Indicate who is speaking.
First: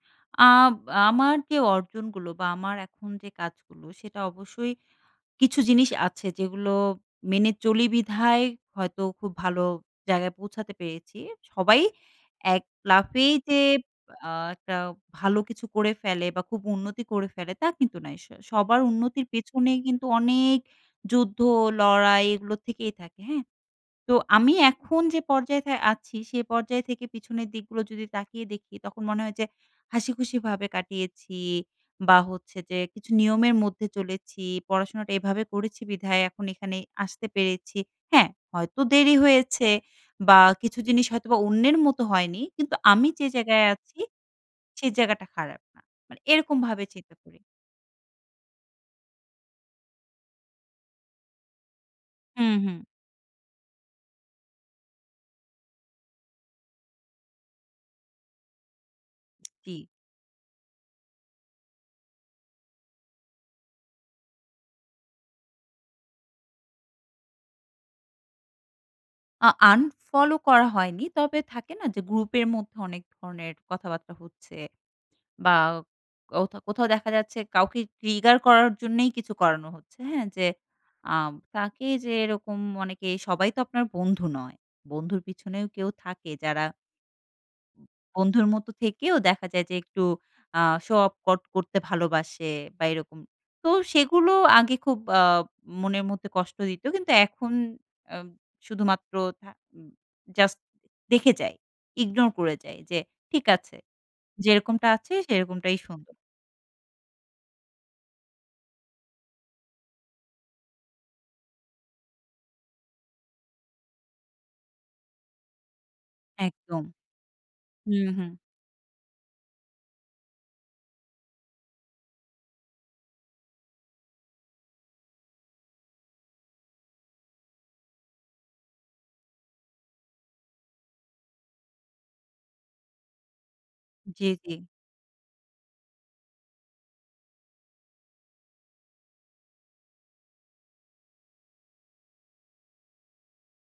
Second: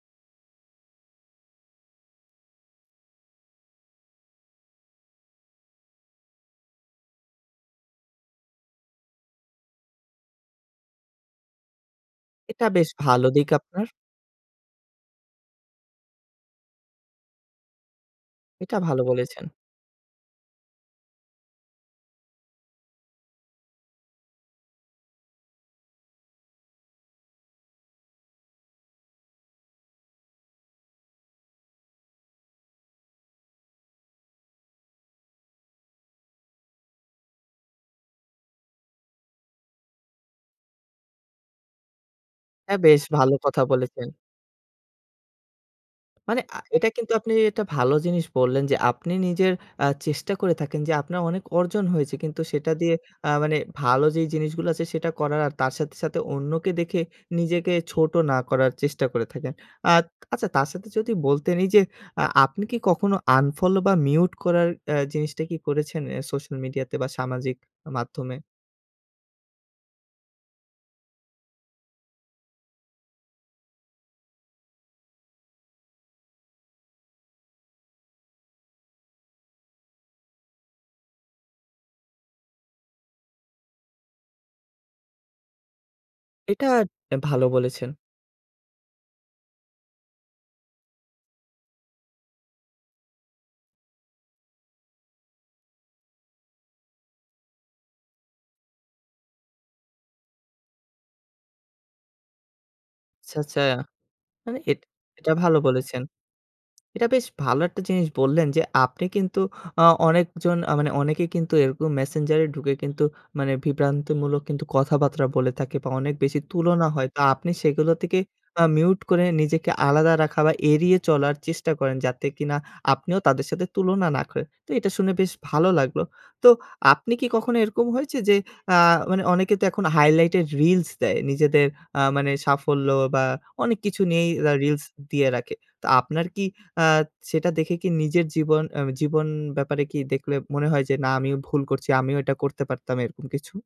Speaker 1: আব আমার যে, অর্জনগুলো, বা আমার এখন যে, কাজগুলো সেটা অবশ্যই কিছু জিনিস আছে, যেগুলো মেনে চলি বিধায় হয়তো খুব ভালো জায়গায় পৌঁছাতে পেরেছি। সবাই এক
Speaker 2: এটা বেশ ভালো
Speaker 1: লাফেই
Speaker 2: দিক
Speaker 1: যে,
Speaker 2: আপনার।
Speaker 1: আ একটা ভালো কিছু করে ফেলে, বা খুব উন্নতি করে ফেলে তা কিন্তু নয়।
Speaker 2: এটা
Speaker 1: সবার
Speaker 2: ভালো
Speaker 1: উন্নতির
Speaker 2: বলেছেন।
Speaker 1: পেছনে কিন্তু অনেক যুদ্ধ লড়াই এগুলো থেকেই থাকে। হ্যাঁ? তো আমি এখন যে, পর্যায়ে আছি, সে পর্যায় থেকে পিছনের দিকগুলো যদি তাকিয়ে দেখি, তখন মনে হয় যে, হাসিখুশিভাবে কাটিয়েছি, বা হচ্ছে যে, কিছু নিয়মের মধ্যে চলেছি পড়াশোনাটা এভাবে করেছি বিধায়, এখন এখানে আসতে পেরেছি, হ্যাঁ? হয়তো দেরি হয়েছে, বা কিছু জিনিস হয়তোবা অন্যের মতো হয়নি কিন্তু
Speaker 2: হ্যাঁ, বেশ
Speaker 1: আমি যে,
Speaker 2: ভালো কথা
Speaker 1: জায়গায় আছি
Speaker 2: বলেছেন।
Speaker 1: সেই জায়গাটা খারাপ না, মানে
Speaker 2: মানে, আ
Speaker 1: এরকমভাবে
Speaker 2: এটা কিন্তু
Speaker 1: চিন্তা
Speaker 2: আপনি
Speaker 1: করি।
Speaker 2: একটা ভালো জিনিস বললেন, যে, আপনি নিজের আ চেষ্টা করে থাকেন, যে, আপনার অনেক অর্জন হয়েছে কিন্তু
Speaker 1: হু,
Speaker 2: সেটা
Speaker 1: হুম।
Speaker 2: দিয়ে আ মানে ভালো, যে, জিনিসগুলো আছে সেটা করার, আর তার সাথে, সাথে অন্যকে দেখে নিজেকে ছোট না করার চেষ্টা করে থাকেন।
Speaker 1: কি?
Speaker 2: আ আচ্ছা, তার সাথে যদি বলতে নেই, যে, আপনি কি কখনো আনফলো, বা মিউট করার আ জিনিসটা কি করেছেন? এ সোশ্যাল মিডিয়া তে বা সামাজিক মাধ্যমে।
Speaker 1: আ আনফলো করা হয়নি। তবে থাকে না যে, গ্রুপ এর মধ্যে অনেক ধরণের কথাবার্তা হচ্ছে বা কোথাও, কোথাও দেখা যাচ্ছে কাউকে ট্রিগার করার জন্যই কিছু করানো হচ্ছে। হ্যাঁ, যে, আ তাকে যে, এরকম অনেকে সবাই তো আপনার বন্ধু নয়। বন্ধুর পেছনেও কেউ থাকে যারা
Speaker 2: এটা ভালো বলেছেন।
Speaker 1: বন্ধুর মত থেকেও দেখা যায়, যে, একটু আ শো অফ কট করতে ভালোবাসে, বা এরকম। তো সেগুলো আগে খুব আ মনের মধ্যে কষ্ট দিত। কিন্তু এখন আ শুধুমাত্র জাস্ট দেখে যাই। ইগনোর করে যাই যে,
Speaker 2: আচ্ছা,
Speaker 1: ঠিক
Speaker 2: আচ্ছা।
Speaker 1: আছে।
Speaker 2: মানে এট
Speaker 1: যেরকমটা আছে
Speaker 2: এটা ভালো
Speaker 1: সেরকমটাই
Speaker 2: বলেছেন।
Speaker 1: সুন্দর।
Speaker 2: এটা বেশ ভালো, একটা জিনিস বললেন যে, আপনি কিন্তু অনেকজন আ মানে অনেকে কিন্তু এরকম মেসেঞ্জারে ঢুকে, মানে কিন্তু বিভ্রান্তিমূলক কিন্তু কথাবার্তা বলে থাকে, বা অনেক বেশি
Speaker 1: একদম।
Speaker 2: তুলনা হয়। তো আপনি সেগুলো
Speaker 1: হুম,
Speaker 2: থেকে
Speaker 1: হুম।
Speaker 2: মিউট করে নিজেকে আলাদা রাখা, বা এড়িয়ে চলার চেষ্টা করেন যাতে কিনা আপনিও তাদের সাথে তুলনা, না করেন। তো এটা শুনে বেশ ভালো লাগলো। তো আপনি কি কখনো এরকম হয়েছে যে, আ মানে অনেকে তো এখন হাইলাইটের রিলস দেয়, নিজেদের আ মানে সাফল্য বা অনেক কিছু
Speaker 1: জ্বী,
Speaker 2: নিয়েই
Speaker 1: জ্বী।
Speaker 2: রিলস দিয়ে রাখে। তো আপনার কি আ সেটা দেখে কি নিজের জীবন, আ জীবন ব্যাপারে কি দেখলে মনে হয় যে, না, আমিও ভুল করছি, আমিও এটা করতে পারতাম এরকম কিছু?